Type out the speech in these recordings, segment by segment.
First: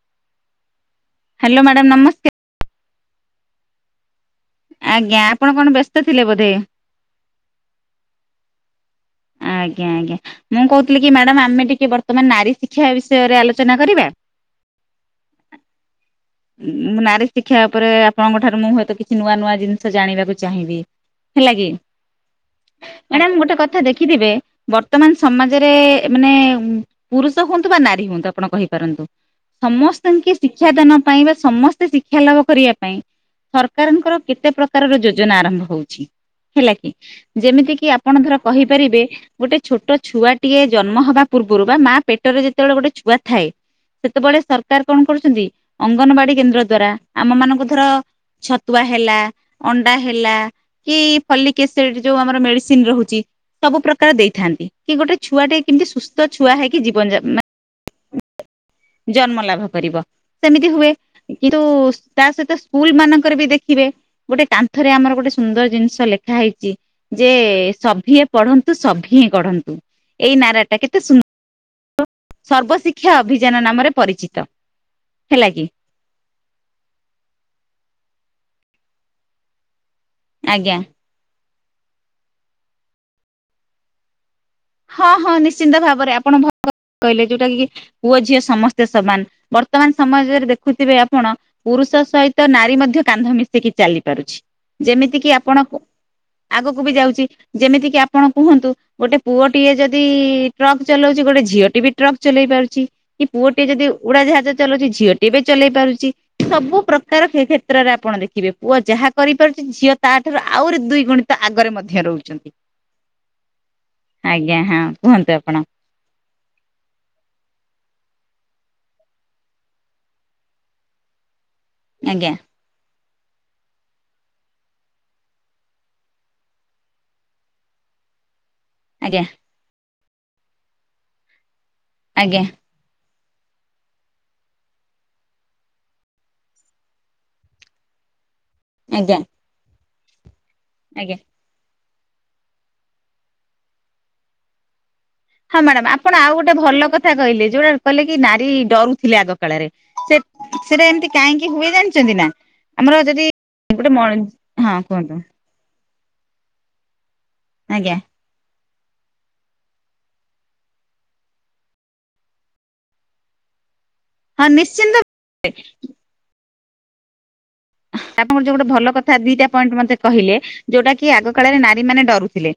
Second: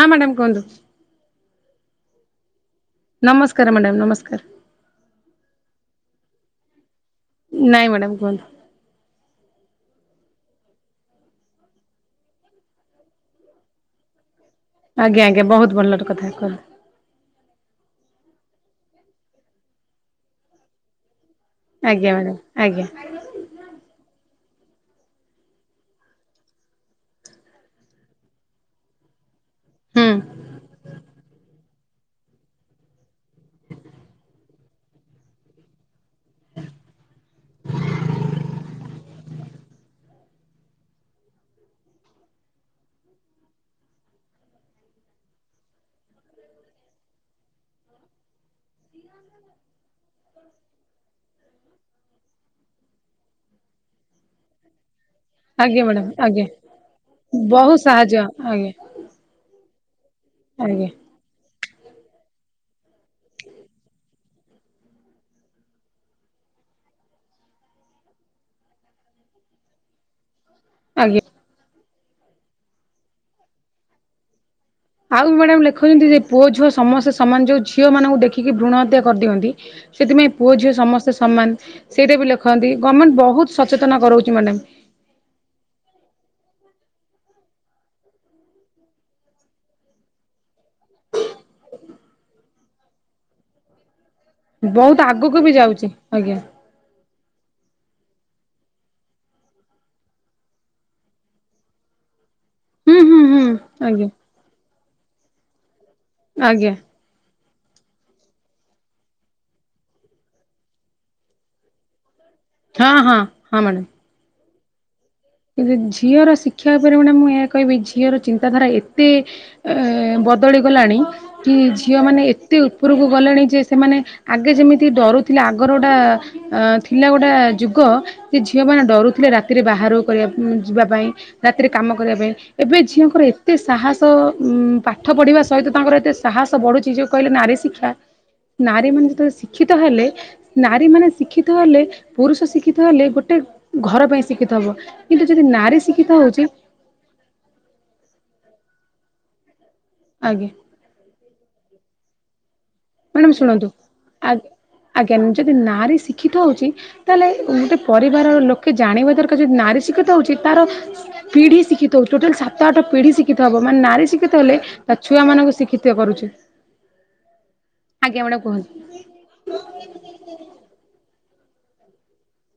ହଁ ମ୍ୟାଡ଼ାମ କୁହନ୍ତୁ? Hello madam ନମସ୍କା ନମସ୍କାର ମ୍ୟାଡ଼ାମ୍ ନମସ୍କାର। ଆଜ୍ଞା ଆପଣ କଣ ବ୍ୟସ୍ତ ଥିଲେ ବୋଧେ? ନାଇଁ ମ୍ୟାଡ଼ାମ କୁହନ୍ତୁ। ଆଜ୍ଞା ଆଜ୍ଞା ମୁଁ କହୁଥିଲି କି ମ୍ୟାଡ଼ାମ ଆମେ ଟିକି ବର୍ତ୍ତମାନ ନାରୀ ଶିକ୍ଷା ବିଷୟରେ ଆଲୋଚନା କରିବା? ଆଜ୍ଞା ଆଜ୍ଞା ବହୁତ୍ ଭଲର କଥା କୁହ? ଉଁ ମୁଁ ନାରୀ ଶିକ୍ଷା ଉପରେ ଆପଣଙ୍କ ଠାରୁ ମୁଁ ହୁଏତ କିଛି ନୂଆ ନୂଆ ଜିନିଷ ଜାଣିବାକୁ ଚାହିଁବି। ହେଲା କି ଆଜ୍ଞା ମ୍ୟାଡ଼ାମ ଆଜ୍ଞା ମ୍ୟାଡାମ ଗୋଟେ କଥା ଦେଖିଥିବେ ବର୍ତ୍ତମାନ ସମାଜରେ ଏ ମାନେ ଉଁ। ପୁରୁଷ ହୁଅନ୍ତୁ ବା ନାରୀ ହୁଅନ୍ତୁ ଆପଣ କହିପାରନ୍ତୁ ହୁଁ। ସମସ୍ତିଙ୍କି ଶିକ୍ଷାଦାନ ପାଇଁ ବା ସମସ୍ତେ ଶିକ୍ଷା ଲାଭ କରିବା ପାଇଁ ସରକାରଙ୍କର କେତେ ପ୍ରକାରର ଯୋଜନା ଆରମ୍ଭ ହଉଛି ହେଲା କି ଯେମିତି କିି ଆପଣ ଧର କହିପାରିବେ ଗୋଟେ ଛୋଟ ଛୁଆଟିଏ ଜନ୍ମ ହବା ପୂର୍ବରୁ ବା ମା ପେଟରେ ଯେତେବେଳେ ଗୋଟେ ଛୁଆ ଥାଏ। ସେତେବେଳେ ସରକାର କଣ କରୁଛନ୍ତି ଅଙ୍ଗନବାଡି କେନ୍ଦ୍ର ଦ୍ଵାରା ଆମ ମାନଙ୍କୁ ଧର ଛତୁଆ ହେଲା ଅଣ୍ଡା ହେଲା କି ଫଲିକ ଏସିଡି ଯୋଉ ଆମର ମେଡ଼ିସିନ୍ ରହୁଛି। ସବୁ ପ୍ରକାର ଦେଇଥାନ୍ତି କି ଗୋଟେ ଛୁଆ ଟେ ଆଜ୍ଞା କେମିତି ମ୍ୟାଡ଼ାମ ସୁସ୍ଥ ଆଜ୍ଞା ଛୁଆ ହେଇକି ଜୀବନ ଯା ବହୁତ ସାହାଯ୍ୟ ଆଜ୍ଞା ମାନେ ଜନ୍ମ ଲାଭ କରିବ ସେମିତି ଆଜ୍ଞା ହୁଏ। କିନ୍ତୁ ତା ସହିତ ସ୍କୁଲ୍ ମାନଙ୍କରେ ବି ଦେଖିବେ ଗୋଟେ କାନ୍ଥରେ ଆମର ଗୋଟେ ସୁନ୍ଦର ଜିନିଷ ଲେଖା ହେଇଛି। ଯେ ସଭିଏଁ ପଢନ୍ତୁ ସଭିଏଁ ଗଢନ୍ତୁ ଏଇ ନାରା ଟା କେତେ ସୁ ଆଜ୍ଞା। ସର୍ବଶିକ୍ଷା ଅଭିଯାନ ନାମରେ ପରିଚିତ। ଆଉ ହେଲା ମ୍ୟାଡାମ କି ଲେଖୁଛନ୍ତି ଯେ ପୁଅ ଝୁଅ ସମସ୍ତେ ସମାନ ଯୋଉ ଝିଅ ମାନଙ୍କୁ ଦେଖିକି ଭ୍ରୃଣ ହତ୍ୟା କରିଦିଅନ୍ତି। ସେଥିପାଇଁ ପୁଅ ଝିଅ ଆଜ୍ଞା ସମସ୍ତେ ସମାନ ସେଇଟା ବି ଲେଖନ୍ତି ଗମେଣ୍ଟ ବହୁତ୍ ସଚେତନ କରଉଛି ମ୍ୟାଡ଼ାମ୍। ହଁ ହଁ ନିଶ୍ଚିନ୍ତ ଭାବରେ ଆପଣ ଭଲ କହିଲେ ଯୋଉଟା କି ପୁଅ ଝିଅ ସମସ୍ତେ ସମାନ ବର୍ତ୍ତମାନ ସମାଜରେ ଦେଖୁଥିବେ ଆପଣ ପୁରୁଷ ସହିତ ନାରୀ ମଧ୍ୟ କାନ୍ଧ ମିଶେଇକି ଚାଲି ପାରୁଛି। ବହୁତ ଯେମିତିକି ଆଗକୁ ବି ଆପଣ କ ଯାଉଛି ଆଜ୍ଞା ଆଗକୁ ବି ଯାଉଛି ଯେମିତି କିି ଆପଣ କୁହନ୍ତୁ ଗୋଟେ ପୁଅଟିଏ ଯଦି ଟ୍ରକ୍ ଚଲଉଛି ଗୋଟେ ଝିଅଟି ବି ଟ୍ରକ୍ ଚଲେଇ ପାରୁଛି। ହୁଁ ହୁଁ କି ହୁଁ ପୁଅଟିଏ ଯଦି ଆଜ୍ଞା ଉଡାଜାହାଜ ଚଲଉଛି ଝିଅଟିଏ ବି ଚଲେଇ ପାରୁଛି ଆଜ୍ଞା। ସବୁ ପ୍ର କାର କ୍ଷେ କ୍ଷେ କ୍ଷେତ୍ରରେ ଆପଣ ଦେଖିବେ ପୁଅ ଯାହା କରିପାରୁଛି ଝିଅ ତା ଠାରୁ ଆହୁରି ଦୁଇ ଗୁଣି ତ ଆଗରେ ମଧ୍ୟ ରହୁଛନ୍ତି। ହଁ ହଁ ହଁ ମ୍ୟାଡ଼ାମ୍। ଆଜ୍ଞା ହଁ କୁହନ୍ତୁ ଆ କିନ୍ତୁ ଝିଅର ଶିକ୍ଷା ଉପରେ ମ୍ୟାଡ଼ାମ ମୁଁ ଏହା କହିବି ଝିଅର ଚିନ୍ତାଧାରା ଏତେ ଏ ବଦଳି ଗଲାଣି କି ଝିଅ ମାନେ ଏ ଆଜ୍ଞା ଏତେ ଉପୁରୁକୁ ଗଲେଣି ଯେ ସେମାନେ ଆଗେ ଯେମିତି ଡରୁଥିଲେ ଆଗର ଗୋଟା। ଅ ଥିଲା ଗୋଟେ ଯୁଗ ସେ ଝିଅ ମାନେ ଆଜ୍ଞା ଡରୁଥିଲେ ରାତିରେ ବାହାର କରିବା ଯିବା ପାଇଁ। ରାତିରେ କାମ କରିବା ପାଇଁ ଆଜ୍ଞା ଏବେ ଝିଅଙ୍କର ଏ ଏତେ ସାହାସ ଉଁ ପାଠ ପଢ଼ିବା ସହିତ ତାଙ୍କର ଏତେ ସାହସ ବଢୁଛି ଯୋଉ କହିଲେ ନାରୀ ଶିକ୍ଷା। ନାରୀ ମାନେ ଆଜ୍ଞା ଯେତେବେଳେ ଶିକ୍ଷିତ ହେଲେ ନାରୀ ମାନେ ଆଜ୍ଞା ଶିକ୍ଷି ଶିତ ହେଲେ ପୁରୁଷ ଶିକ୍ଷିତ ହେଲେ ଗୋଟେ ଘର ପାଇଁ ଶିକ୍ଷିତ ହବ। କିନ୍ତୁ ଯଦି ହଁ ନାରୀ ମ୍ୟାଡାମ ଶିକ୍ଷିତ ଆପଣ ଆଉ ହଉଛି ଗୋଟେ ଭଲ କ କଥା କହିଲେ ଯୋଉଟା କହିଲେ କି ନାରୀ ଡରୁଥିଲେ ଆଗ କାଳରେ ସେ ଆଜ୍ଞା ସେଇଟା ଏମିତି କାହିଁକି ହୁଏ ଜାଣିଛନ୍ତି ନା ଆମର ଯଦି ମ୍ୟାଡ଼ାମ ଶୁଣନ୍ତୁ ଗୋଟେ ମ ଆ ହଁ ଆଜ୍ଞା କୁହନ୍ତୁ। ଯଦି ନାରୀ ଶିକ୍ଷିତ ହେଉଛି ତାହେଲେ ଗୋଟେ ଆଜ୍ଞା ପରିବାରର ଲୋ କେ ଜାଣିବା ଦରକାର ଯଦି ନାରୀ ଶିଖିତ ହଉଛି ତାର ପିଢି ଶିଖିତ ହୁ ଟୋଟାଲ ସାତ ଆଠ ପିଢି ଶିଖିିତହେବ ମାନେ ନାରୀ ଶିଖ ଶିକ୍ଷିତ ହଁ ହେଲେ ନିଶ୍ଚିନ୍ତ ତା ଛୁଆ ମାନଙ୍କୁ ଶିକ୍ଷିତ କରୁଛି। ଆଜ୍ଞା ମ୍ୟାଡ଼ାମ ଆପଣଙ୍କର ଯୋଉ ଗୋଟେ କୁହନ୍ତୁ ଭଲ କଥା ଦିଟା ପଏଣ୍ଟ ମତେ କହିଲେ ଯୋଉଟା କି ଆଗ କାଳରେ ନାରୀ ମାନେ ଡରୁଥିଲେ।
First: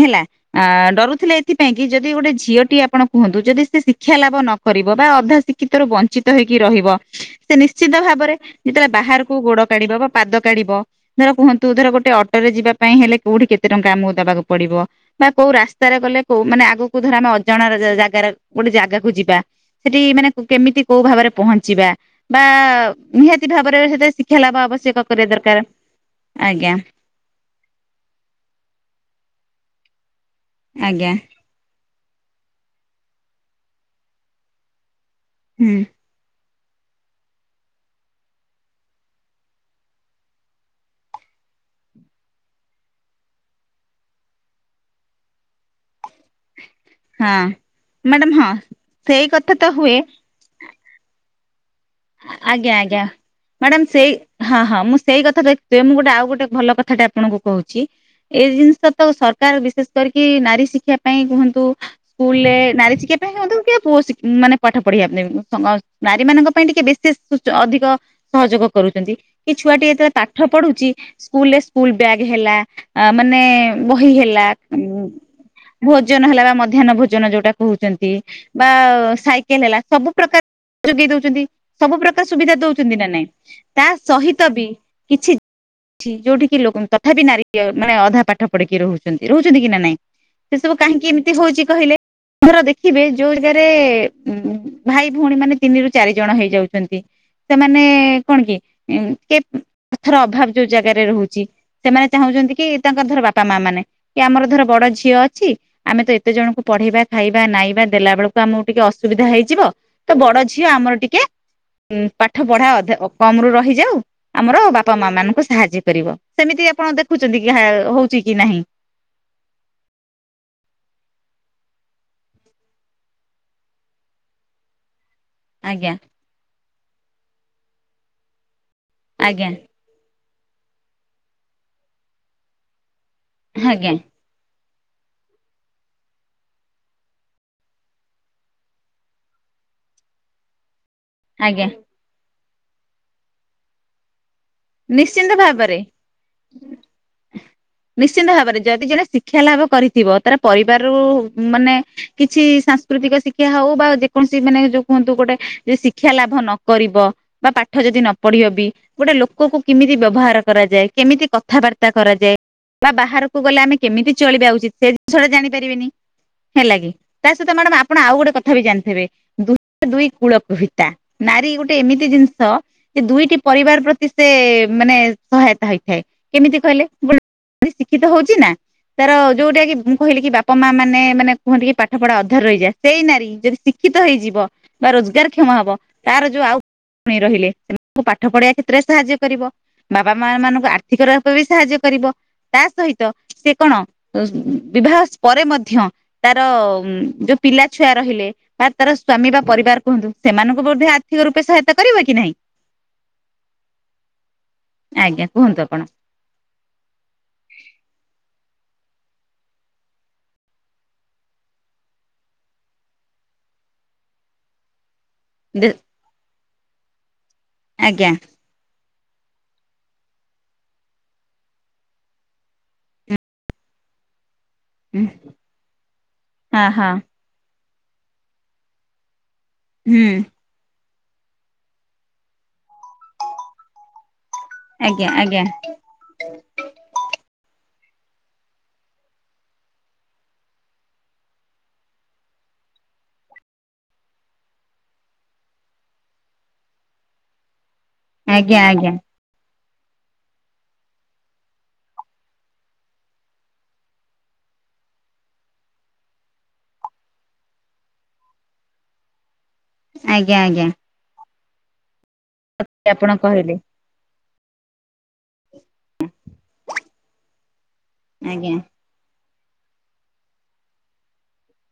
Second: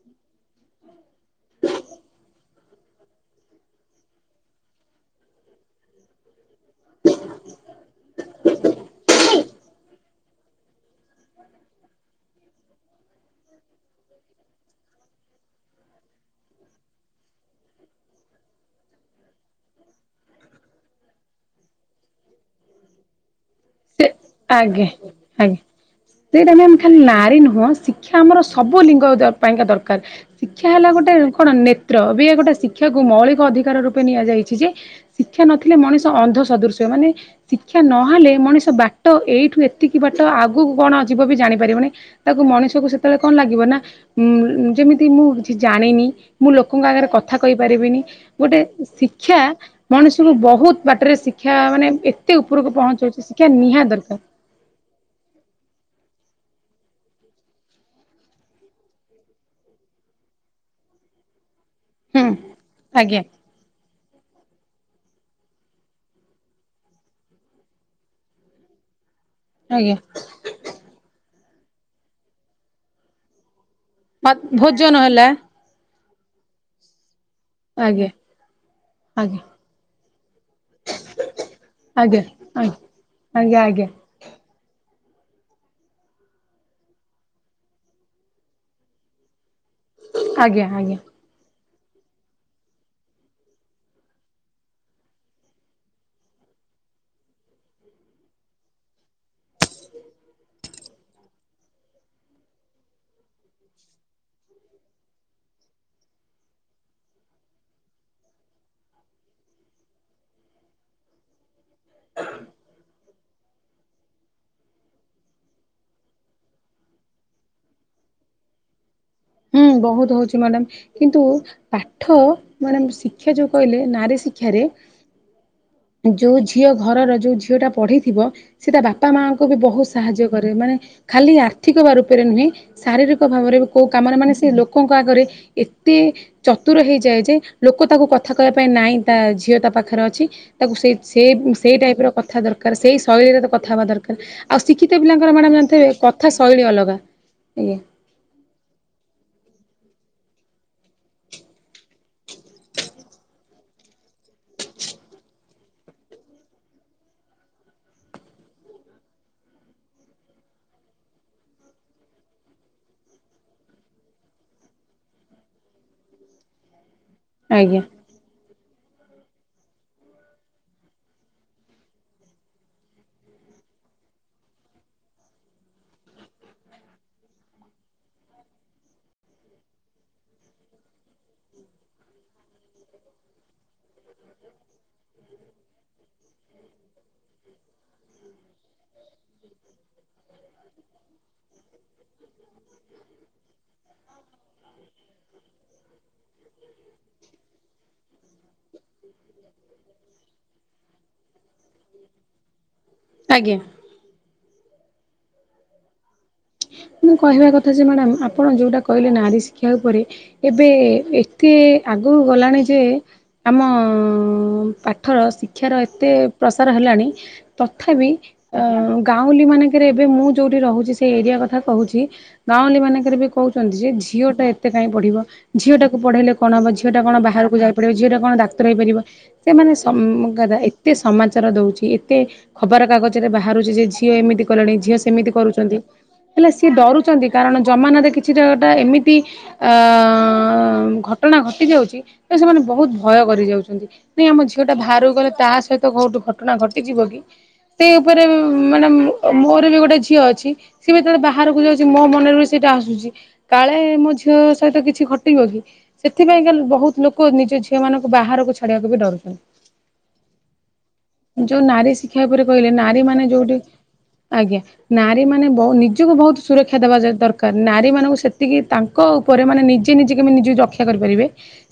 ହେଲା। ଆ ଡରୁଥିଲେ ଏଥିପାଇଁ କି ଯଦି ଗୋଟେ ଝିଅଟିଏ ଆପଣ କୁହନ୍ତୁ ଯଦି ସେ ଶିକ୍ଷା ଲାଭ ନ କରିବ ବା ଅଧା ଶି ଶିକ୍ଷିତରୁ ବଞ୍ଚିତ ହେଇକି ରହିବ ସେ ନିଶ୍ଚିିତ ଭାବରେ ଯେତେବେଳେ ବାହାରକୁ ଗୋଡ କାଢି କିବାବ ପାଦ କାଢିବ। ଧର କୁହନ୍ତୁ ଧର ଗୋଟେ ଅଟୋରେ ଯିବା ପାଇଁ ହେଲେ କୋଉଠି କେତେ ଟଙ୍କା ଆମକୁ ଦବାକୁ ପଡିବ। ବା କୋଉ ରାସ୍ତାରେ ଗଲେ କୋଉ ମାନେ ଆଗକୁ ଧର ଆମେ ଅଜାଣାର ଜାଗାରେ ଗୋଟେ ଜାଗାକୁ ଯିବା ସେଠି ମାନେ କେମିତି କୋଉ ଭାବରେ ପହଞ୍ଚିବା ବା ନିହାତି ଭାବରେ ସେ ସେଟା ଶି ଆଜ୍ଞା ଆଜ୍ଞା ସେଇଟା ଆଜ୍ଞା ମ୍ୟାମ୍ ଖାଲି ନାରୀ ନୁହଁ ଶିକ୍ଷା ଆମର ସବୁ ଲିଙ୍ଗ ପାଇଁକା ଦରକାର ଶିକ୍ଷା ହେଲା ଗୋଟେ ଆଜ୍ଞା କଣ ନେତ୍ର ବି ଏ ଗୋଟେ ଶିକ୍ଷାକୁ ମୌଳିକ ଅଧିକାର ରୂପେ ନିଆଯାଇଛି ଯେ ଶିକ୍ଷା ହୁଁ ନଥିଲେ ମଣିଷ ତ ଅନ୍ଧ ସଦୃଶ ମାନେ ଶିକ୍ଷା ନହେଲେ ମଣିଷ ତ ବାଟ ଏଇଠୁ ଏତିକି ବାଟ ଆଗକୁ କଣ ଯିବ ବି ଜାଣିପାରିବନି। ତାକୁ ମଣିଷକୁ ସେତେବେଳେ କଣ ଲାଗିବ ନା ଯେମିତି ମୁଁ କିଛି ଜାଣିନି। ମୁଁ ଲୋକଙ୍କ ଆଗରେ କଥା ହଁ କହିପାରିବିନି ମ୍ୟାଡାମ ହଁ ଗୋଟେ ସେଇ ଶିକ୍ଷା କଥା ତ ହୁଏ ମଣିଷ ବହୁତ ବାଟରେ ଶିକ୍ଷା ମାନେ ଏତେ ଉପରକୁ ଆଜ୍ଞା ଆଜ୍ଞା ପହଞ୍ଚାଉଛି ମ୍ୟାଡାମ ସେଇ ହଁ ହଁ ମୁଁ ସେଇ କଥା ଦେଖିଥିବେ ମୁଁ ଗୋଟେ ଆଉ ଗୋଟେ ଭଲ କଥାଟେ ଆପଣଙ୍କୁ କହୁଛି। ଏଇ ଜିନିଷ ତ ସରକାର ବିଶେଷ କରିକି ନାରୀ ଶିକ୍ଷା ପାଇଁ କୁହନ୍ତୁ ହୁଁ ସ୍କୁଲ ରେ ନାରୀ ଶିକ୍ଷା ଆଜ୍ଞା। ପାଇଁ ହୁଅନ୍ତୁ କି ପୁଅ ଶିକ୍ଷା ମାନେ ପାଠ ପଢିବା ନାରୀ ମାନଙ୍କ ପାଇଁ ଟିକେ ବିଶେଷ ଅଧିକ ସହଯୋଗ କରୁଛନ୍ତି କି ଛୁଆଟି ଆଜ୍ଞା ଯେତେଳେ ପାଠ ପଢୁଛି ସ୍କୁଲରେ ସ୍କୁଲ ବ୍ୟାଗ୍ ହେଲା ମାନେ ବହି ମା ହେଲା ଭୋଜନ ଉୁଁ। ହେଲା ଭୋଜନ ହେଲା ବା ମଧ୍ୟାହ୍ନ ଭୋଜନ ଯୋଉଟା ଆଜ୍ଞା କହୁଛନ୍ତି ବା ଆଜ୍ଞା ସାଇକେଲ ହେଲା ସବୁ ପ୍ରକାର ଯୋଗେଇ ଦଉଛନ୍ତି ସବୁ ଆଜ୍ଞା ପ୍ରକାର ସୁବିଧା ଆଜ୍ଞା। ଦଉଛନ୍ତି ନା ନାଇଁ ଆଜ୍ଞା ତା ଆଜ୍ଞା ସହିତ ବି କିଛି ଯୋଉଠି କି ଲୋକ ତଥାପି ନାରୀ ମାନେ ଅଧା ପାଠ ପଢିକି ରହୁଛନ୍ତି ରହୁଛନ୍ତି କି ନା ନାଇଁ। ସେ ଆଜ୍ଞା ସବୁ ଆଜ୍ଞା କାହିଁକି ଏମି ତି ହଉଛି କହିଲେ ଧର ଦେଖିବେ ଯୋଉ ଜାଗାରେ ଭାଇ ଭଉଣୀ ମାନେ ତିନି ରୁ ଚାରି ଜଣ ହେଇଯାଉଛନ୍ତି। ସେମାନେ କଣ କି କେ ପଥର ଅଭାବ ଯୋଉ ଜାଗାରେ ରହୁଛି। ସେମାନେ ଚାହୁଁଛନ୍ତି କି ତାଙ୍କର ଧର ବାପା ମା ମାନେ କି ଆମର ଧର ବଡ ଝିଅ ଅଛି। ଆମେ ତ ଏତେ ଜଣଙ୍କୁ ପଢେଇବା ଖାଇବା ନାଇବା ଦେଲା ବେଳକୁ ଆମକୁ ଟିକେ ଅସୁବିଧା ହେଇଯିବ। ତ ବଡ ଝିଅ ଆମର ଟିକେ ଉ ପାଠ ପଢା ଅଧା କମ ରୁ ରହିଯାଉ। ଆମର ବାପା ମା ମାନଙ୍କୁ ସାହାଯ୍ୟ କରିବ ସେମିତି ଆପଣ ଦେଖୁଛନ୍ତି କି ହଉଛି କି ନାହିଁ? ହୁଁ ବହୁତ ହଉଛି ମ୍ୟାଡ଼ାମ। କିନ୍ତୁ ପାଠ ମାନେ ଶିକ୍ଷା ଯୋଉ କହିଲେ ନାରୀ ଶିକ୍ଷାରେ ଆଜ୍ଞା। ଯୋଉ ଝିଅ ଘର ଯୋଉ ଝିଅ ଟା ପଢିଥିବ ସେଟା ବାପା ମାଙ୍କୁ ଆଜ୍ଞା ବି ବହୁଶୂ ସାହାଯ୍ୟ କରେ ମାନେ ଖାଲି ଆର୍ଥିକ ରୂପରେ ନୁହେଁ ଶାରୀରିକ ଭାବରେ କୋଉ ଆଜ୍ଞା। କାମରେ ମାନେ ସେ ଲୋକଙ୍କ ଆଗରେ ଏତେ ଚତୁର ହେଇଯାଏ ଯେ ଲୋକ ତାକୁ କଥା କହିବା ପାଇଁ ନାଇଁ ତା ଝିଅ ତା ପାଖରେ ଅଛି। ତାକୁ ସେଇ ସେଇ ଆଜ୍ଞା ସେଇ ଟାଇପ ର କଥା ଦରକାର ସେଇ ଶୈଳୀରେ କଥା ହବା ଦରକାର ଆଉ ଶିକ୍ଷିତ ପିଲାଙ୍କର ନିଶ୍ଚିନ୍ତ ମ୍ୟାଡ଼ାାମ ଭାବରେ ଜାଣିଥିବେ କଥା ଶୈଳୀ ଅଲଗା ଆଜ୍ଞା। ନିଶ୍ଚିନ୍ତ ଭାବରେ ଯଦି ଜଣେ ଶିକ୍ଷା ଲାଭ କରିଥିବ ତାର ପରିବାରରୁ ମାନେ କିଛି ସାଂସ୍କୃତିକ ଶିକ୍ଷା ହଉ ବା ଯେକୌଣସି ମାନେ ଯୋଉ କୁହନ୍ତୁ ଗୋଟେ ଶିକ୍ଷା ଲାଭ ନକିବ ବା ପାଠ ଯଦି ନ ପଢିବ ବି ଗୋଟେ ଲୋକ ଲୋକକୁ କେମିତି ବ୍ୟବହାର କରାଯାଏ କେମିତି କଥାବାର୍ତ୍ତା କରାଯାଏ ବା ବାହାରକୁ ଗଲେ ଆମେ କେମିତି ଚଳିବା ଉଚିତ ସେ ଜିନିଷ ଟା ଜାଣିପାରିବିନି ହେଲା କି। ତା ସହିତ ମଡାମ ଆଜ୍ଞା ଆପଣ ଆ ଗୋଟେ ବି ଜାଣିଥିବେ ଦୁ ଦୁଇ କୂଳ କହିତା ନାରୀ ଗୋଟେ ଏମିତି ଜିନିଷ ଏ ଦୁଇଟି ପରିବାର ପ୍ରତି ସେ ମାନେ ସହାୟତା ହେଇଥାଏ କେମିତି କହିଲେ ଶିକ୍ଷିତ ହଉଛି ନା ତାର ଯୋଉଟା କି ମୁଁ କହିଲି କି ବାପା ମା ମାନେ ମାନେ କୁହନ୍ତି କି ପାଠ ପଢା ଅଧର ରହିଯା ସେଇ ନାରୀ ଯଦି ଶ୍ ଶିକ୍ଷିତ ହେଇଯିବ ବା ରୋଜଗାର କ୍ଷମ ହବ ତାର ଯୋଉ ଆଉଣୀ ରହିଲେ ସେମାନଙ୍କୁ ପାଠ ପଢିବା୍ ସାହାଯ୍ୟ କରିବ ବାପା ମା ମାନଙ୍କୁ ଆର୍ଥିକ ରୂପ ବି ସାହାଯ୍ୟ କରିବ ତା ସହିତ ସେ କଣ ବିବାହ ପରେ ମଧ୍ୟ ତାର ଯୋଉ ପିଲା ଛୁଆ ରହିଲେ ବା ତାର ସ୍ଵାମୀ ବା ପରିବାର କୁହନ୍ତୁ ସେମାନଙ୍କୁ ମଧ୍ୟ ଆର୍ଥିକ ରୂପେ ସହାୟତା କରିବ କି ନାହିଁ। ଆଜ୍ଞା ଆଜ୍ଞା କୁହନ୍ତୁ ଆପଣ। ମୁଁ କହିବା କଥା ଯେ ମ୍ୟାଡ଼ାାମ ଆପଣ ଯୋଉଟା କହିଲେ ନାରୀ ଶିକ୍ଷା ଉପରେ ଏବେ ଏତେ ଆଗକୁ ଗଲାଣି ଯେ ଆମ ପାଠର ଶିକ୍ଷାର ଏତେ ପ୍ରସାର ହେଲାଣି ତଥାପି ଆଜ୍ଞା ଅ ଗାଉଁଲି ମାନଙ୍କରେ ଏବେ ମୁଁ ଯୋଉଠି ରହୁଛି ଏରିଆ କଥା କହୁଛି ଗାଉଁଲି ମାନଙ୍କରେ ବି କହୁଛନ୍ତି ଯେ ଝିଅଟା କେତ କାଇଁ ପଢିବ ଝିଅ ଟାକୁ ପଢେଇଲେ କଣ ହବ ହଁ ଝିଅ ହଁ ଟା କଣ ବାହାରକୁ ଯାଇ ପାରିବ ଝିଅ ଟା କଣ ଡାକ୍ତର ହେଇାରିବ ସେମାନେ ସମ ହୁଁ ଏତେ ସମାଚାର ଦଉଛି ଏତେ ଖବର କାଗଜ ରେ ବାହାରୁଛି ଯେ ଝିଅ ଏମିତି କଲେଣି ଝିଅ ଆଜ୍ଞା ସେମିତି ଆଜ୍ଞା କରୁଛନ୍ତି ହେଲେ ସିଏ ଡରୁଛନ୍ତି କାରଣ ଜମାନାରେ କିଛିଟା ଗୋଟା ଏମିତି ଅ ଘଟଣା ଘଟି ଯାଉଛି ତ ସେମାନେ ବହୁତ ଭୟ କରି ଯାଉଛନ୍ତି। ନାଇଁ ଆମ ଝିଅ ଟା ବାହହାରକୁ ଗଲେ ତା ସହିତ କୋଉଠୁ ଘଟଣା ଘଟିଯିବ କି? ସେ ଉପରେ ଆଜ୍ଞା ମାନେ ଆଜ୍ଞା ମୋର ବି ଗୋଟେ ଝିଅ ଅଛି ସିଏ ଯେତେବେଳେ ବାହାରକୁ ଯାଉଛି ମୋ ମନରେ ବି ସେଇଟା ଆସୁଛି। କାଳେ ମୋ ଝିଅ ସହିତ କିଛି ଘଟିବ କି? ସେଥିପାଇଁ କା ବହୁତ ଲୋକ ନିଜ ଝିଅ ମାନଙ୍କୁ ବାହାରକୁ ଛାଡିବାକୁ ବି ଡରୁଛନ୍ତି। ଆଜ୍ଞା ଆଜ୍ଞା ଯୋଉ ନାରୀ ଶିକ୍ଷା ଉପରେ କହିଲେ ନାରୀ ଆପଣ ମାନେ କହିଲେ ଯୋଉଠି ଆଜ୍ଞା ନାରୀ ମାନେ ନିଜକୁ ବହୁତ ସୁରକ୍ଷା ଦେବା ଦରକାର ନାରୀମାନଙ୍କୁ ଆଜ୍ଞା ସେତିକି ତାଙ୍କ ଙ୍କ ଉପରେ ମାନେ ନିଜେ ନିଜେ କେମି ନିଜେ ରକ୍ଷା କରିପାରିବେ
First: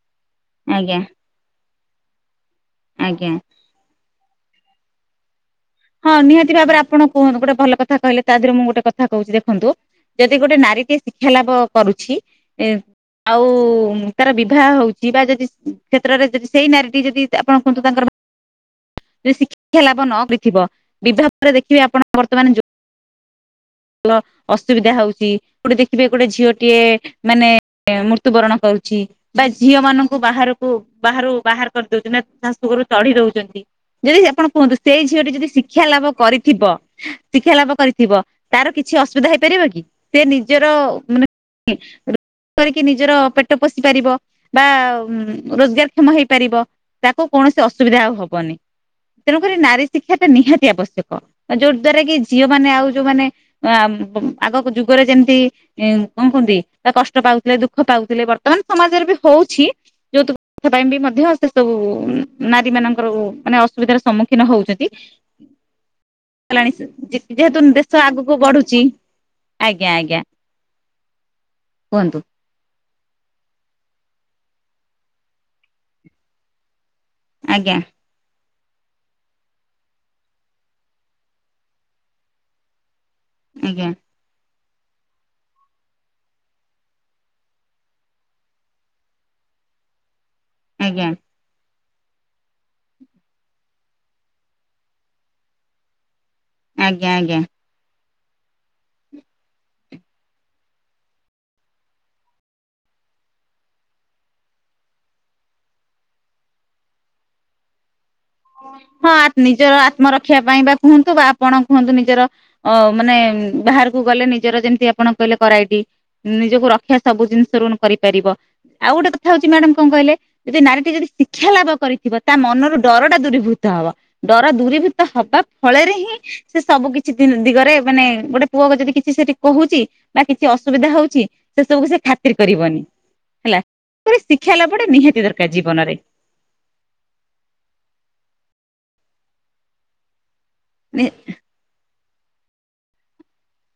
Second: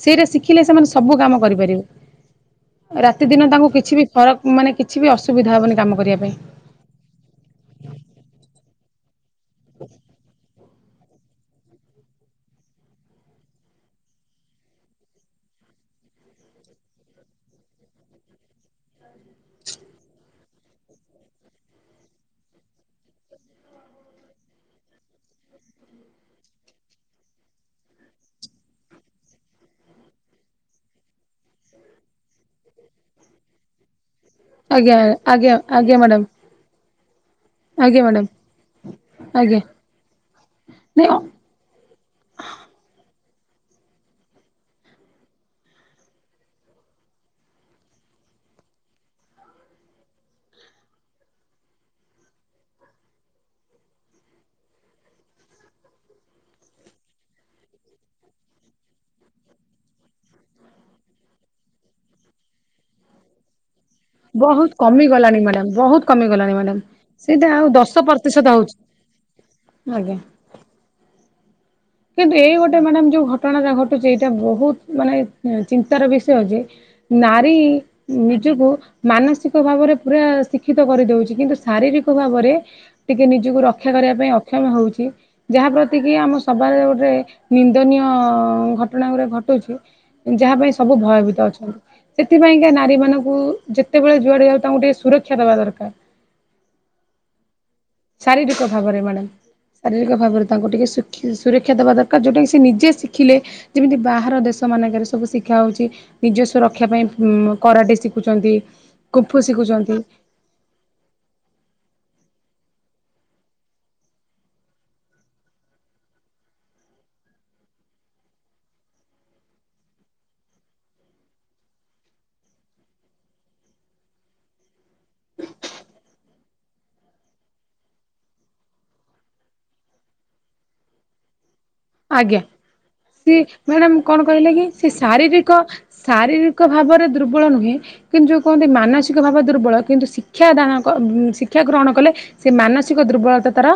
ସେଇଟା ଶି ଶିଖିଲେ ସେମାନେ ଆଜ୍ଞା ସବୁ କାମ କରିପାରିବେ ଆଜ୍ଞା ରାତିଦିନ ତାଙ୍କୁ କିଛି ବି ଫରକ୍ ମାନେ କିଛି ବି ଅସୁବିଧା ହବନି। କାମ ହଁ କରିବା ପାଇଁ। ନିହାତି ଭାବରେ ଆପଣ କୁହନ୍ତୁ ଗଟେ ଭଲ କହିଲେ ତା ଦେହରେ ମୁଁ ଗୋଟେ କଥା କହୁଛି ଦେଖ ଦେଖନ୍ତୁ ଯଦି ଗୋଟେ ନାରୀଟିଏ ଶିକ୍ଷା ଲାଭ କରୁଛି ଆଉ ତାର ବିବାହ ହଉଛି ବା ଯଦି କ୍ଷେତ୍ରରେ ଯଦି ସେଇ ନାରୀଟି ଯଦି ଆପଣ କୁହନ୍ତୁ ତାଙ୍କର ଶିକ୍ଷା ଲାଭ ନ ବିଥିବ ବିବାହ ପରେ ଦେଖିବେ ଆପଣ ବର୍ତ୍ତମାନ ଭଲ ଅସୁବିଧା ହଉଛି ଗୋଟେ ଦେଖିବେ ଗୋଟେ ଝିଅଟିଏ ମାନେ ମୃତ୍ୟୁବରଣ କରୁଛି ବା ଝିଅ ମାନଙ୍କୁ ବାହାରକୁ ବାହାରୁ ବାହାର କରିଦଉଛନ୍ତି ନା ଶାଶୁ ଘରୁ ତଢି ଦଉଛନ୍ତି। ଯଦି ଆପଣ କୁହନ୍ତୁ ଆଜ୍ଞା ସେଇ ଝିଅଟି ଯଦି ଆଜ୍ଞା ଶିକ୍ଷା ଆଜ୍ଞା ଲାଭ ମ୍ୟାଡ଼ାମ କରିଥିବ ଶିକ୍ଷା ଲାଭ ଆଜ୍ଞା କରିଥିବ ମ୍ୟାଡ଼ାମ ତାର କିଛି ଅସୁବିଧା ଆଜ୍ଞା ହେଇପାରିବ କି ସେ ନିଜର ନାଇଁ ମାନେ କରିକି ନିଜର ପେଟ ପୋଷି ପାରିବ ବା ରୋଜଗାର କ୍ଷମ ହେଇପାରିବ। ତାକୁ କୌଣସି ଅସୁବିଧା ଆଉ ହବନି। ତେଣୁକରି ନାରୀ ଶିକ୍ଷାଟା ନିହାତି ଆବଶ୍ୟକ ଯୋଉ ଦ୍ଵାରା କି ଝିଅ ମାନେ ଆଉ ଯୋଉମାନେ ଆ ଆଗକୁ ଯୁଗରେ ଯେମିତି ଏଁ କଣ କୁହନ୍ତି ତ କଷ୍ଟ ପାଉଥିଲେ ଦୁଃଖ ପାଉଥିଲେ ବର୍ତ୍ତମାନ ସମାଜରେ ବି ହଉଛି। ଯୌତୁକ ପାଇଁ ବି ମଧ୍ୟ ସେ ସବୁ ନାରୀ ମାନଙ୍କର ଉଁ ମାନେ ଅସୁବିଧା ର ସ ସମ୍ମୁଖୀନ ବହୁତ ହଉଛନ୍ତି କମି ଗଲାଣି ମ୍ୟାଡ଼ାମ ବହୁତ କମି ଗଲାଣି ହେଲାଣି ମ୍ୟାଡ଼ାମ ଯେ ସେଇଟା ଯେହେତୁ ଆଉ ଦେ ଦଶ ଶ ଆଗୁକୁ ପ୍ରତିଶତ ହଉଛି ବଢୁଛି ଆଜ୍ଞା ଆଜ୍ଞା କୁହନ କିନ୍ତୁ ଏଇ ଗୋଟେ ମ୍ୟାଡାମ୍ ଯୋଉ ଘଟଣା ଟା ଘଟୁଛି ଏଇଟା ବହୁତ ମାନେ ଚିନ୍ତାର ବିଷୟ ହଉଛି ନାରୀ ଆଜ୍ଞା ନିଜକୁ ମାନସିକ ଭାବରେ ପୁରା ଶିକ୍ଷିତ କରିଦଉଛି କିନ୍ତୁ ଶାରୀରିକ ଭାବରେ ଟିକେ ନିଜକୁ ଆଜ୍ଞା ରକ୍ଷା କରିବା ପାଇଁ ଅକ୍ଷମ ହଉଛି ଯାହା ପ୍ରତି କି ଆମ ସ ସମାଜରେ ଗୋଟେ ନିନ୍ଦନୀୟ ଘଟଣା ଗୁରା ଘଟୁଛି ଯାହା ପାଇଁ ସ ସବୁ ଆଜ୍ଞା ଭୟଭୀତ ଅଛନ୍ତି। ସେଥିପାଇଁକା ନାରୀମାନଙ୍କୁ ଯେତେବେଳେ ଯୁଆଡ଼େ ଯାଉଛୁ ତାଙ୍କୁ ଟିକେ ସୁରକ୍ଷା ଦବା ଦରକାର। ଆଜ୍ଞା ଆଜ୍ଞା। ଶାରୀରିକ ଭାବରେ ମ୍ୟାଡ଼ାମ୍। ଶାରୀରିକ ଭାବରେ ତାଙ୍କୁ ଟିକେ ସୁରକ୍ଷା ସୁରକ୍ଷା ଦବା ଦରକାର ଯୋଉଟାକି ସେ ନିଜେ ଶିଖିଲେ ଯେମିତି ବାହାର ଦେଶ ମାନଙ୍କେରେ ସବୁ ଶିଖା ହଉଛି ନିଜ ସୁରକ୍ଷା ପାଇଁ ଉଁ କରାଡି ଶି ଶିଖୁଛନ୍ତି କୁମ୍ଫୁ ଶିଖୁଛନ୍ତି। ରଖିବା ପାଇଁ ବା କୁହନ୍ତୁ ବା ଆପଣ କୁହନ୍ତୁ ନିଜର ଅ ମାନେ ବାହାରକୁ ଗଲେ ନିଜର ଯେମିତି ଆପଣ କହିଲେ କରାଡି ନିଜକୁ ରକ୍ଷା ସବୁ ଜିନିଷରୁ କରିପାରିବ। ଆଉ ଗୋଟେ କଥା ହଉଛି ମ୍ୟାଡାମ୍ କଣ କହିଲେ ଯଦି ନାରୀଟି ଯଦି ଶିକ୍ଷା ଲାଭ କରିଥିବ ତା ମନରୁ ଡର ବା ଦୂରୀଭୂତ ହବ ଡର ଦୂରୀଭୂତ ହବା ଫଳରେ ହିଁ ସେ ସବୁ କିଛି ଦିନ ଦିଗରେ ମାନେ ଗୋଟେ ପୁଅ ଆଗ ଯଦି କିଛି ସେଠି କହୁଛି ବା କିଛି ଅସୁବିଧା ହଉଛି ସେ ସବୁ ସେ ଖାତିର ଆଜ୍ଞା କରିବନି ସିଏ ହେଲା। ମ୍ୟାଡ଼ାମ୍ କଣ କହିଲେ ଶିକ୍ଷା କି ଲାଭଟା ସେ ନିହାତି ଦରକାର ଶାରୀରିକ ଜୀବନରେ ଶାରୀରି କ ଭାବରେ ଦୁର୍ବଳ ନୁହେଁ କିନ୍ତୁ ଯୋଉ କୁହନ୍ତି ମାନସିକ ଭାବରେ ଦୁର୍ବଳ କିନ୍ତୁ ଶି କ୍ଷା ଦାନକ ଶିକ୍ଷା ଗ୍ରହଣ କଲେ ସେ ମାନସିକ ଦୁର୍ବଳତା ତାର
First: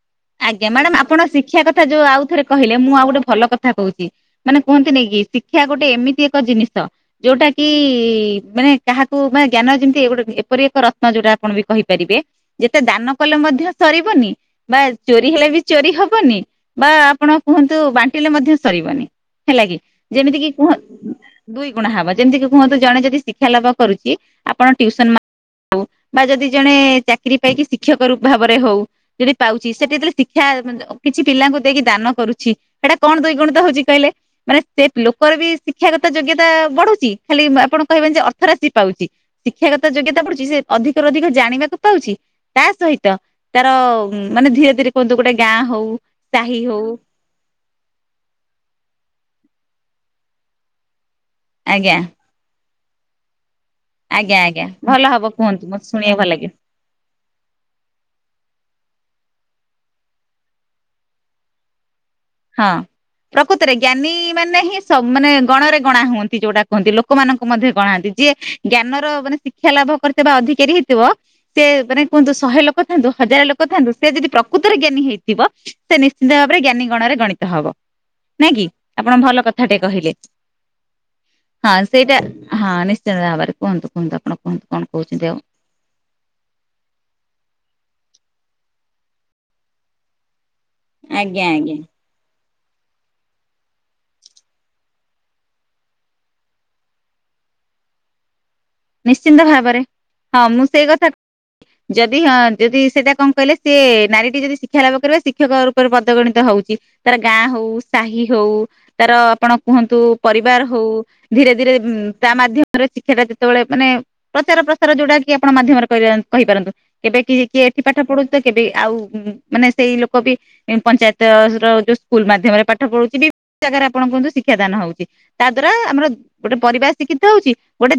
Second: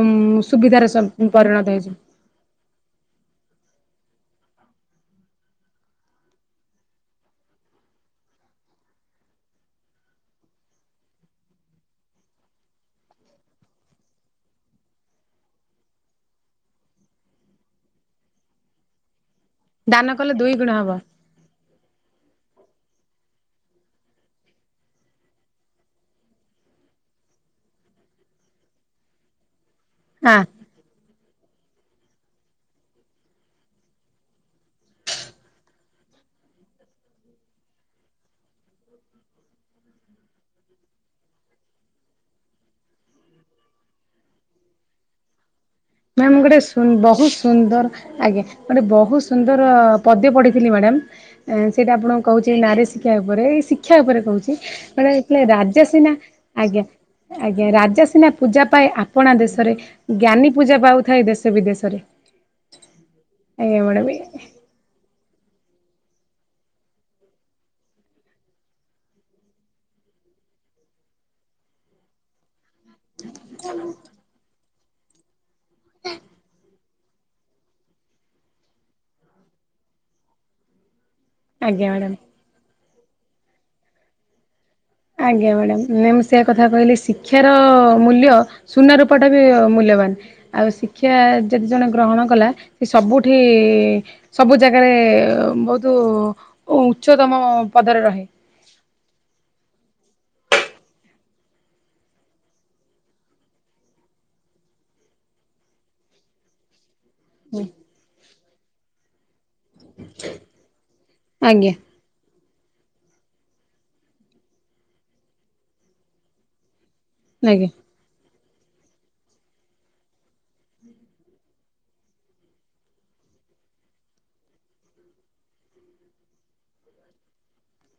ଉଁ ଆଜ୍ଞା ସୁବିଧାରେ ମ୍ୟାଡ଼ାମ୍ ଆପଣ ଶିକ୍ଷା ପରିଣତ କଥା ହେଇଯିବ। ଯୋଉ ଆଉ ଥରେ କହିଲେ ମୁଁ ଆଉ ଗୋଟେ ଭଲ କଥା କହୁଛି। ମାନେ କୁହନ୍ତିନି କି ଶିକ୍ଷା ଗୋଟେ ଏମିତି ଏକ ଜିନିଷ ଯୋଉଟା କି ମାନେ କାହାକୁ ମାନେ ଜ୍ଞାନ ଯେମିତି ଗୋଟେ ଏପରି ଏକ ରତ୍ନ ଯୋଉଟା ଆପଣ ବି କହିପାରିବେ। ଯେତେ ଦାନ କଲେ ମଧ୍ୟ ସରିବନି ବା ଚୋରି ହେଲେ ବି ଚୋରି ହବନି ବା ଆପଣ କୁହନ୍ତୁ ବାଣ୍ଟିଲେ ମଧ୍ୟ ସରିବନି। ହେଲା କି ଦାନ କଲେ ଯେମିତି କିି ଦୁଇ ଗୁଣ କୁହ ହବ ଦୁଇ ଗୁଣା ହବ ଯେମିତିକି କୁହନ୍ତି ଜଣେ ଯଦି ଶିକ୍ଷା ଲାଭ କରୁଛି ଆପଣ ଟ୍ୟୁସନ୍ ମା ହଉ ବା ଯେଦି ଜଣେ ଚାକିରି ପାଇ କି ଶିକ୍ଷକ ରୂ ଭାବରେ ହଉ ଯଦି ପାଉ ଛି ସେଠି ଯେତେବେଳେ ହଁ। ଶିକ୍ଷା କିଛି ପିଲାଙ୍କୁ ଦେଇକି ଦାନ କରୁଛି ସେଇଟା କଣ ଦୁଇଗୁଣିତ ହଉଛି କହିଲେ? ମାନେ ସେ ଲୋକର ବି ଶିକ୍ଷାଗତ ଯୋଗ୍ୟତା ବଢୁଛି ଖାଲି ଆପଣ କହିବେନି ଯେ ଅର୍ଥ ରାଶି ପାଉଛି। ଶିକ୍ଷାଗତ ଯୋଗ୍ୟତା ବଢୁଛି ସେ ଅଧିକରୁ ଅଧିକ ଜାଣିବାକୁ ପାଉଛି ତା ସହିତ ତାର ମାନେ ଧୀରେ ଧୀରେ କୁହନ୍ତୁ ଗୋଟାଏ ଗାଁ ହଉ ମ୍ୟାମ୍ ମୁଁ ଗୋଟେ ସାହି ସୁ ହଉ ବହୁତ ସୁନ୍ଦର ଆଜ୍ଞା ଗୋଟେ ବହୁତ ସୁନ୍ଦର ପଦ୍ୟ ପଢଥିଲି ମ୍ୟାଡାମ୍ ସେଇଟା ଆଜ୍ଞା ଆପଣଙ୍କୁ କହୁଛି ନାରୀ ଶିକ୍ଷା ଉପରେ ଏଇ ଶିକ୍ଷା ଉପରେ ଆଜ୍ଞା କହୁଛି ଆଜ୍ଞା ଭଲ ମାନେ ହବ ଯେତେ ହେଲେ ଏ କୁହନ୍ତୁ ରାଜା ମତେ ସିନା ଶୁଣିବାକୁ ଭଲ ଲାଗେ। ଆଜ୍ଞା। ଆଜ୍ଞା ରାଜା ସିନା ପୂଜା ପାଏ ଆପଣା ଦେଶରେ ଜ୍ଞାନୀ ପୂଜା ପାଉଥାଏ ଦେଶ ବିଦେଶରେ। ହଁ ପ୍ରକୃତରେ ଆଜ୍ଞା ମ୍ୟାଡ଼ାମ ଜ୍ଞାନୀ ମାନେ ହିଁ ସବୁ ମାନେ ଗଣରେ ଗଣା ହୁଅନ୍ତି ଯୋଉଟା କୁହନ୍ତି ଲୋକମାନଙ୍କୁ ମଧ୍ୟ ଗଣାନ୍ତି ଯିଏ ଜ୍ଞାନର ମାନେ ଶି ଶିକ୍ଷା ଲାଭ କରିଥିବା ଅଧିକାରୀ ହେଇଥିବ ସେ ମାନେ କୁହନ୍ତୁ ଶହେ ଲୋକ ଥାନ୍ତୁ ହଜାର ଲୋକ ଥାନ୍ତୁ ସେ ଯଦି ପ୍ରକୃତରେ ଜ୍ଞାନୀ ହେଇଥିବ ସେ ନିଶ୍ଚିିତ ଭାବରେ ଜ୍ଞାନୀ ଗଣରେ ଗଣିତ ହବ ନାଇଁ କି ଆପଣ ଭଲ କଥାଟେ କହିଲେ। ହଁ ଆଜ୍ଞା ମ୍ୟାଡ଼ାମ। ସେଇଟା ହଁ ନିଶ୍ଚିନ୍ତ ଭାବରେ କୁହନ୍ତୁ କୁହନ୍ତୁ। ଆପଣ କୁହନ୍ତୁ କଣ? କହୁଛନ୍ତି ଆଉ। ଆଜ୍ଞା ମ୍ୟାଡ଼ାମ ନାଇ ମୁଁ ସେ କଥା କହିଲେ ଶିକ୍ଷାର ମୂଲ୍ୟ ସୁନା ରୂପଟା ବି ମୂଲ୍ୟବାନ ଆଉ ସେ ଶିକ୍ଷା ଆଜ୍ଞା ଯଦି ଆଜ୍ଞା। ଜଣେ ଗ୍ରହଣ କଲା ସେ ସବୁଠି ସବୁ ଜାଗାରେ ବହୁତ ଉଚ୍ଚତମ ପଦରେ ରହେ। ନିଶ୍ଚିନ୍ତ ଭାବରେ ହଁ ମୁଁ ସେଇ କଥା। ଯଦି ହଁ ଯଦି ସେଇଟା କଣ କହିଲେ ସେ ନାରୀଟି ଯଦି ଶିକ୍ଷା ଲାଭ କରିବା। ଶିକ୍ଷକ ଉପରେ ବଦଗଣିତ ହଉଛି ତାର ଗାଁ ହଉ ସାହି ହଉ ତାର ଆପଣ କୁହନ୍ତୁ ପରିବାର ହଉ ଧୀରେ ଆଜ୍ଞା ଧୀରେ ତା ମାଧ୍ୟମରେ ଶିକ୍ଷା ଟା ଯେତେବେଳେ ମାନେ ପ୍ରଚାର ପ୍ରସାର ଯୋଉଟା କି ଆପଣ ମାଧ୍ୟମରେ କହିପାରନ୍ତୁ। କେବେ କି ଆଜ୍ଞା କିଏଠ ପାଠ ପଢୁଛି ତ କେବେ ଆଉ ମାନେ ସେଇ ଲୋକ ବି ପଞ୍ଚାୟତ ଯୋଉ ସ୍କୁଲ ମାଧ୍ୟମରେ ପାଠ ପଢୁଛି ବିଭିନ୍ନ ଜାଗାରେ ଆପଣ କନ୍ତୁ ଶିକ୍ଷା ଦାନ ହଉଛି। ତା ଦ୍ଵାରା ଆମର ଗୋଟେ ପରିବାର ଶିକ୍ଷିତ ହଉଛି। ଗୋଟେ